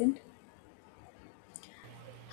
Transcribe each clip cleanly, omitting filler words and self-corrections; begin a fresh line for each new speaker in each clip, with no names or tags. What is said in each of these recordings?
Present.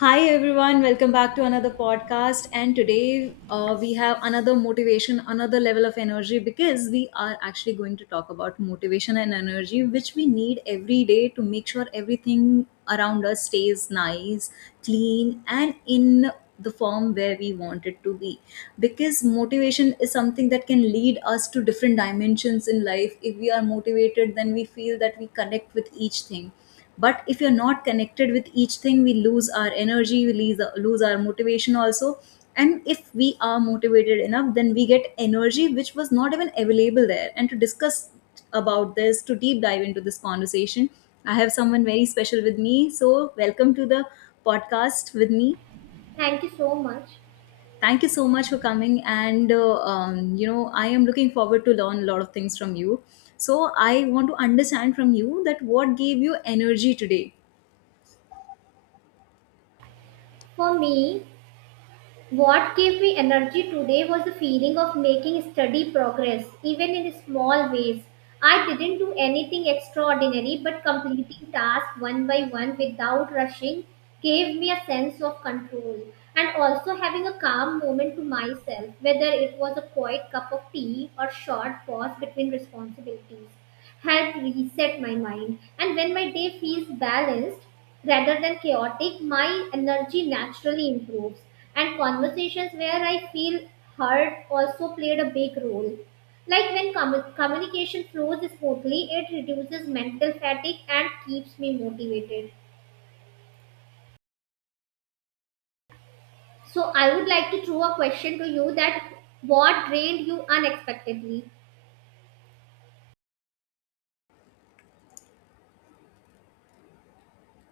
Hi everyone, welcome back to another podcast. And today we have another motivation, another level of energy because we are actually going to talk about motivation and energy, which we need every day to make sure everything around us stays nice, clean, and in the form where we want it to be. Because motivation is something that can lead us to different dimensions in life. If we are motivated, then we feel that we connect with each thing, but if you're not connected with each thing, we lose our energy, we lose our motivation also. And if we are motivated enough, then we get energy which was not even available there. And to discuss about this, to deep dive into this conversation, I have someone very special with me, so welcome to the podcast with me.
Thank you so much.
Thank you so much for coming, and you know, I am looking forward to learn a lot of things from you. So I want to understand from you that what gave you energy today.
For me, what gave me energy today was the feeling of making steady progress, even in small ways. I didn't do anything extraordinary, but completing tasks one by one without rushing gave me a sense of control. And also having a calm moment to myself, whether it was a quiet cup of tea or short pause between responsibilities. Help reset my mind. And when my day feels balanced rather than chaotic, my energy naturally improves. And conversations where I feel heard also played a big role. Like when communication flows smoothly, it reduces mental fatigue and keeps me motivated. So I would like to throw a question to you that what drained you unexpectedly?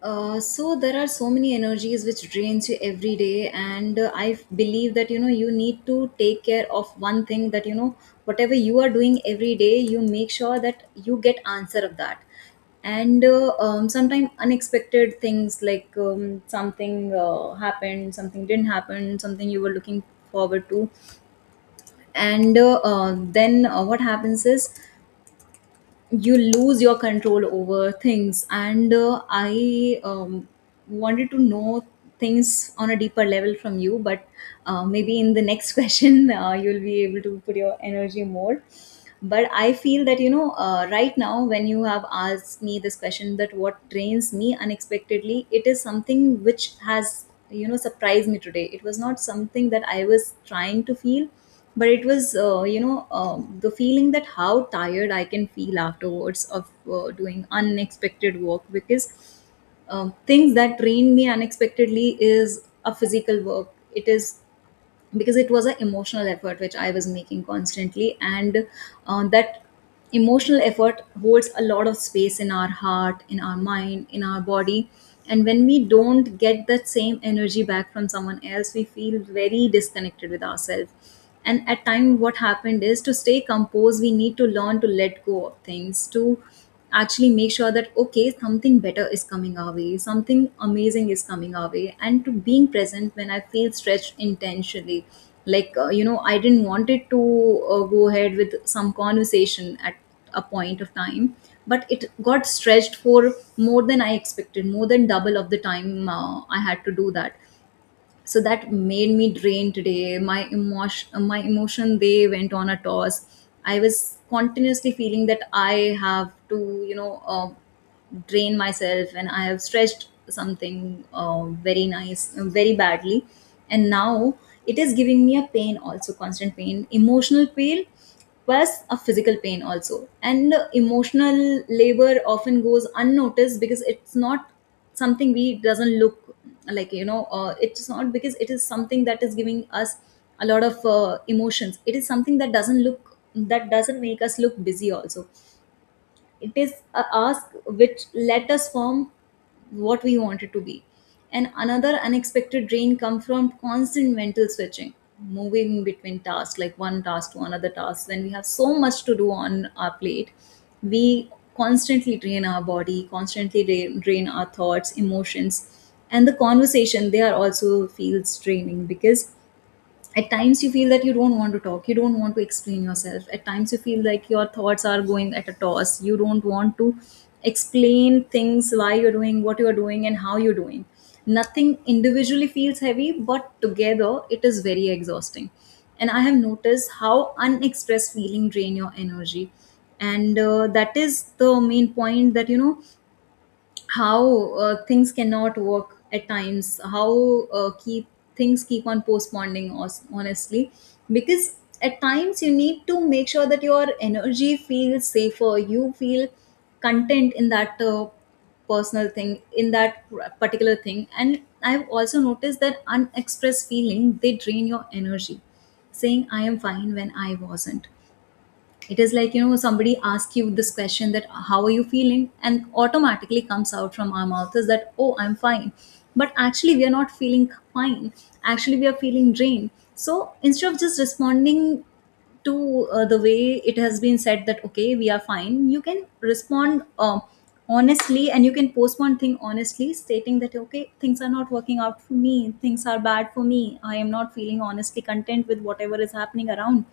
So there are so many energies which drains you every day, and believe that, you know, you need to take care of one thing, that you know, whatever you are doing every day, you make sure that you get answer of that. And sometimes unexpected things, like something happened, something didn't happen, something you were looking forward to, and then what happens is you lose your control over things. And I wanted to know things on a deeper level from you, but maybe in the next question you'll be able to put your energy more. But I feel that, you know, right now when you have asked me this question, that what drains me unexpectedly, it is something which has, you know, surprised me today. It was not something that I was trying to feel, but it was, you know, the feeling that how tired I can feel afterwards of doing unexpected work. Because things that drain me unexpectedly is a physical work. It is because it was an emotional effort which I was making constantly, and that emotional effort holds a lot of space in our heart, in our mind, in our body. And when we don't get that same energy back from someone else, we feel very disconnected with ourselves. And at time, what happened is, to stay composed, we need to learn to let go of things, to actually make sure that okay, something better is coming our way, something amazing is coming our way, and to being present when I feel stretched intentionally. Like, you know, I didn't want it to go ahead with some conversation at a point of time, but it got stretched for more than I expected, more than double of the time I had to do that. So that made me drained today. My emotion, my emotion, they went on a toss. I was continuously feeling that I have to, you know, drained myself, and I have stretched something very nice, very badly. And now it is giving me a pain also, constant pain, emotional pain, plus a physical pain also. And emotional labor often goes unnoticed because it's not something we doesn't look like, you know, it's not, because it is something that is giving us a lot of emotions. It is something that doesn't look, that doesn't make us look busy also. It is a ask which let us form what we wanted to be. And another unexpected drain come from constant mental switching, moving between tasks, like one task to another task. When we have so much to do on our plate, we constantly drain our body, constantly drain our thoughts, emotions, and the conversation. They are also feels draining, because at times you feel that you don't want to talk, you don't want to explain yourself. At times you feel like your thoughts are going at a toss, you don't want to explain things why you're doing, what you're doing, and how you're doing. Nothing individually feels heavy, but together it is very exhausting. And I have noticed how unexpressed feeling drain your energy. And that is the main point, that you know, how things cannot work at times, how keep things keep on postponing honestly, because at times you need to make sure that your energy feels safer, you feel content in that personal thing, in that particular thing. And I've also noticed that unexpressed feeling, they drain your energy. Saying I am fine when I wasn't. It is like, you know, somebody asks you this question that how are you feeling, and automatically comes out from our mouth is that, oh, I'm fine. But actually we are not feeling fine, actually we are feeling drained. So instead of just responding to the way it has been said, that okay, we are fine, you can respond honestly, and you can post one thing honestly, stating that okay, things are not working out for me, things are bad for me, I am not feeling honestly content with whatever is happening around.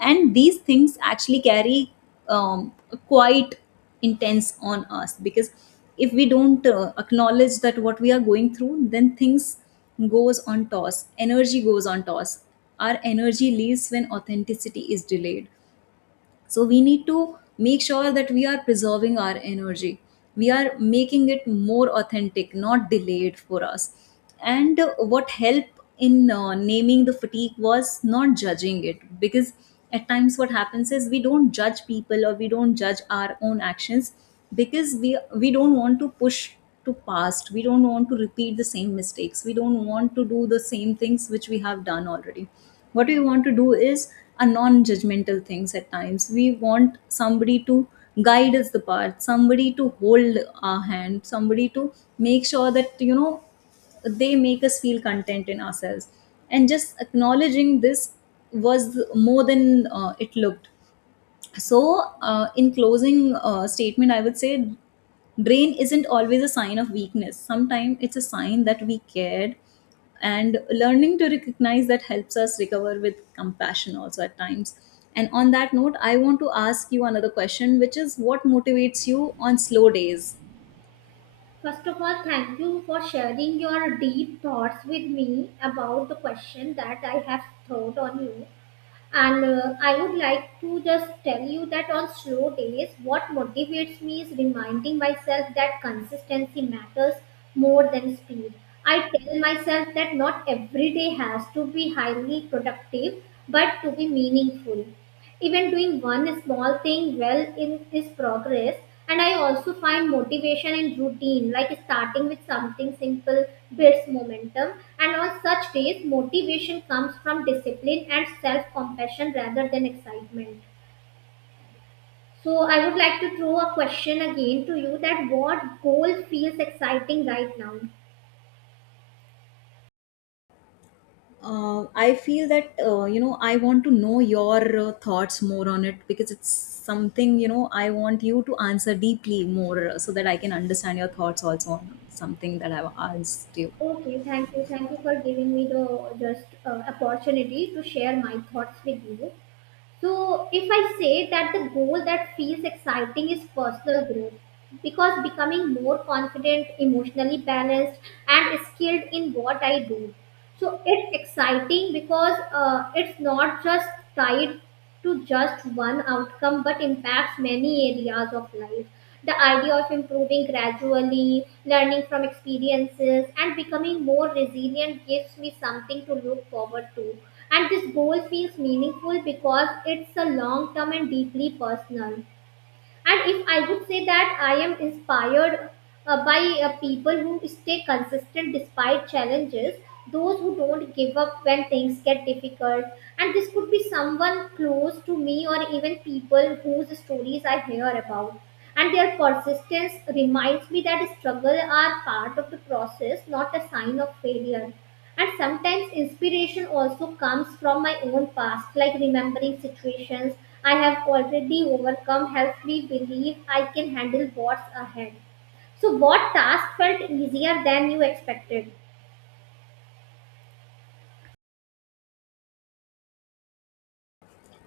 And these things actually carry um, quite intense on us, because if we don't acknowledge that what we are going through, then things goes on toss, energy goes on toss. Our energy leaves when authenticity is delayed. So we need to make sure that we are preserving our energy. We are making it more authentic, not delayed for us. And what helped in naming the fatigue was not judging it. Because at times what happens is, we don't judge people, or we don't judge our own actions, because we don't want to push to past, we don't want to repeat the same mistakes, we don't want to do the same things which we have done already. What we want to do is a non-judgmental things. At times we want somebody to guide us the path, somebody to hold our hand, somebody to make sure that, you know, they make us feel content in ourselves. And just acknowledging this was more than it looked. So in closing statement, I would say, drain isn't always a sign of weakness, sometimes it's a sign that we cared. And learning to recognize that helps us recover with compassion also at times. And on that note, I want to ask you another question, which is, what motivates you on slow days?
First of all, thank you for sharing your deep thoughts with me about the question that I have thrown on you. And I would like to just tell you that on slow days, what motivates me is reminding myself that consistency matters more than speed. I tell myself that not every day has to be highly productive, but to be meaningful, even doing one small thing well in is progress. And I also find motivation in routine, like starting with something simple builds momentum. And on such days motivation comes from discipline and self compassion rather than excitement. So I would like to throw a question again to you that what goal feels exciting right now?
I feel that you know, I want to know your thoughts more on it, because it's something, you know, I want you to answer deeply more, so that I can understand your thoughts also on something that I've asked you.
Okay, thank you. Thank you for giving me the just opportunity to share my thoughts with you. So, if I say that the goal that feels exciting is personal growth, because becoming more confident, emotionally balanced, and skilled in what I do. So, it's exciting because it's not just tied to just one outcome but impacts many areas of life. The idea of improving gradually, learning from experiences, and becoming more resilient gives me something to look forward to. And this goal feels meaningful because it's a long term and deeply personal. And if I would say that I am inspired by people who stay consistent despite challenges, those who don't give up when things get difficult. And this could be someone close to me or even people whose stories I hear about. And their persistence reminds me that struggles are part of the process, not a sign of failure. And sometimes inspiration also comes from my own past, like remembering situations I have already overcome helps me believe I can handle what's ahead. So, what task felt easier than you expected?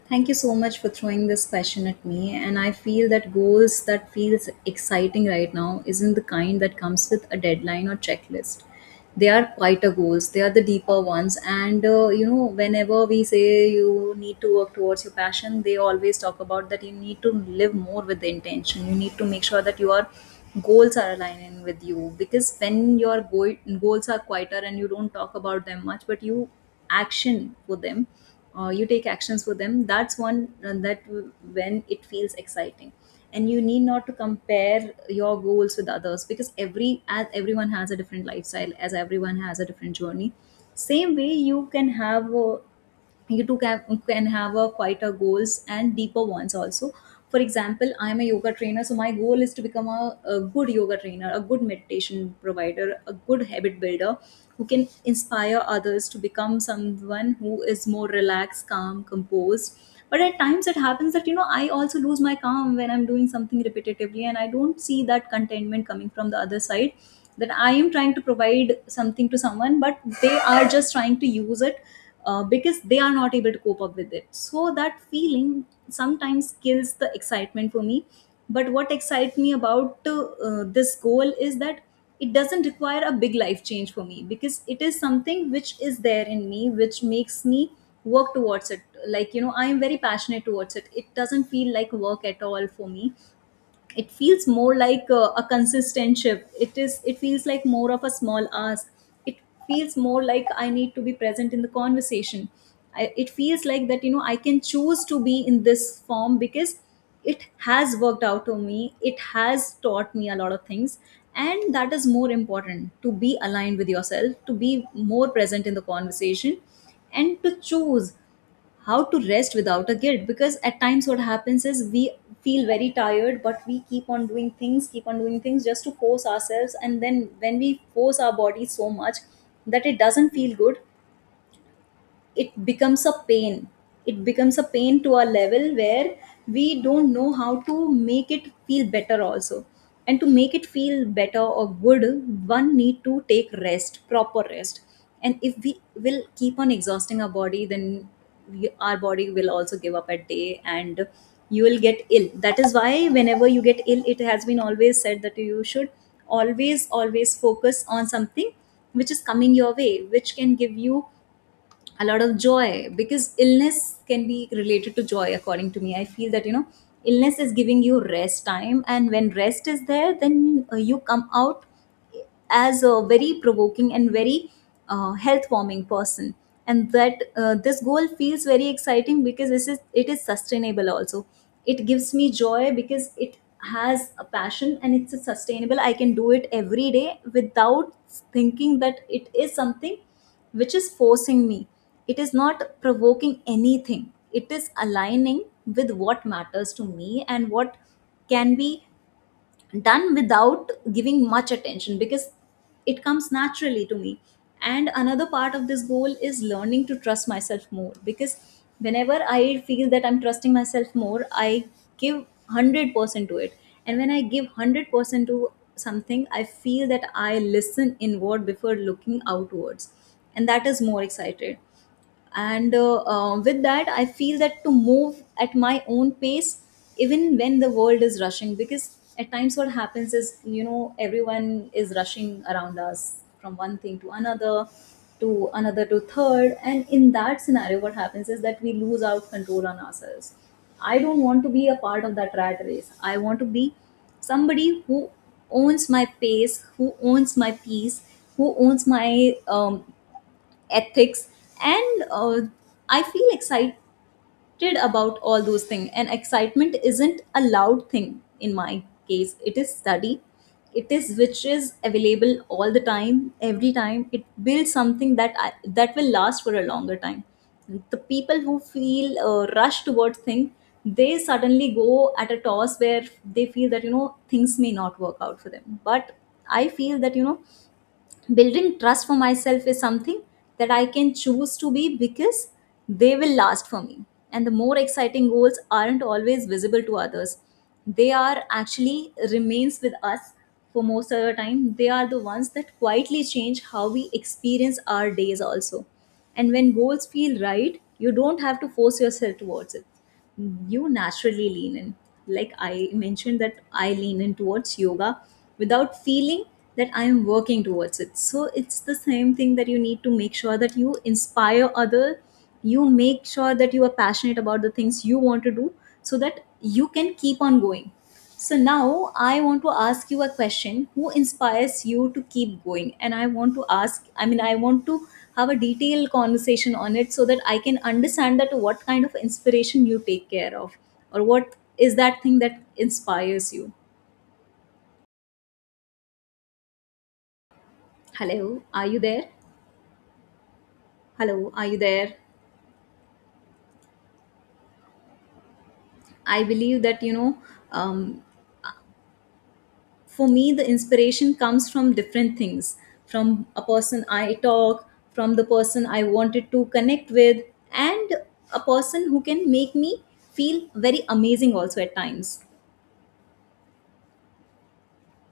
Thank you so much for throwing this question at me. And I feel that goals that feels exciting right now isn't the kind that comes with a deadline or checklist. They are quieter goals. They are the deeper ones. And you know, whenever we say you need to work towards your passion, they always talk about that you need to live more with the intention. You need to make sure that your goals are aligning with you, because when your goals are quieter and you don't talk about them much, but you action for them, you take actions for them, that's one that when it feels exciting. And you need not to compare your goals with others, because every, as everyone has a different lifestyle, as everyone has a different journey, same way you can have a, you too can, can have a quieter goals and deeper ones also. For example, I am a yoga trainer, so my goal is to become a good yoga trainer, a good meditation provider, a good habit builder, who can inspire others to become someone who is more relaxed, calm, composed. But at times it happens that, you know, I also lose my calm when I'm doing something repetitively, and I don't see that contentment coming from the other side, that I am trying to provide something to someone, but they are just trying to use it, because they are not able to cope up with it. So that feeling sometimes kills the excitement for me. But what excites me about this goal is that it doesn't require a big life change for me, because it is something which is there in me, which makes me work towards it. Like, you know, I am very passionate towards it. It doesn't feel like work at all for me. It feels more like a consistent shift. It feels like more of a small ask. It feels more like I need to be present in the conversation. It feels like that, you know, I can choose to be in this form because it has worked out to me. It has taught me a lot of things. And that is more important, to be aligned with yourself, to be more present in the conversation, and to choose how to rest without a guilt. Because at times what happens is we feel very tired, but we keep on doing things, keep on doing things just to force ourselves. And then when we force our body so much that it doesn't feel good, it becomes a pain. It becomes a pain to a level where we don't know how to make it feel better also. And to make it feel better or good, one need to take rest, proper rest. And if we will keep on exhausting our body, then our body will also give up at day, and you will get ill. That is why whenever you get ill, it has been always said that you should always always focus on something which is coming your way, which can give you a lot of joy. Because illness can be related to joy, according to me. I feel that, you know, illness is giving you rest time, and when rest is there, then you come out as a very provoking and very health-warming person. And that this goal feels very exciting because this is it is sustainable also. It gives me joy because it has a passion, and it's a sustainable. I can do it every day without thinking that it is something which is forcing me. It is not provoking anything, it is aligning with what matters to me and what can be done without giving much attention, because it comes naturally to me. And another part of this goal is learning to trust myself more. Because whenever I feel that I'm trusting myself more, I give 100% to it. And when I give 100% to something, I feel that I listen inward before looking outwards. And that is more excited. And with that I feel that to move at my own pace even when the world is rushing. Because at times what happens is, you know, everyone is rushing around us from one thing to another, to another, to third. And in that scenario what happens is that we lose out control on ourselves. I don't want to be a part of that rat race. I want to be somebody who owns my pace, who owns my peace, who owns my ethics. And I feel excited about all those things. And excitement isn't a loud thing in my case. It is study. It is which is available all the time, every time. It builds something that that will last for a longer time. The people who feel rushed towards things, they suddenly go at a toss where they feel that, you know, things may not work out for them. But I feel that, you know, building trust for myself is something that I can choose to be, because they will last for me. And the more exciting goals aren't always visible to others. They are actually remains with us for most of the time. They are the ones that quietly change how we experience our days also. And when goals feel right, you don't have to force yourself towards it, you naturally lean in. Like I mentioned, that I lean in towards yoga without feeling that I am working towards it. So it's the same thing, that you need to make sure that you inspire other, you make sure that you are passionate about the things you want to do so that you can keep on going. So now I want to ask you a question. Who inspires you to keep going? And I want to ask, I mean, I want to have a detailed conversation on it so that I can understand that what kind of inspiration you take care of, or what is that thing that inspires you. Hello, are you there? Hello, are you there? I believe that, you know, um, for me the inspiration comes from different things. From a person I talk, from the person I wanted to connect with, and a person who can make me feel very amazing also at times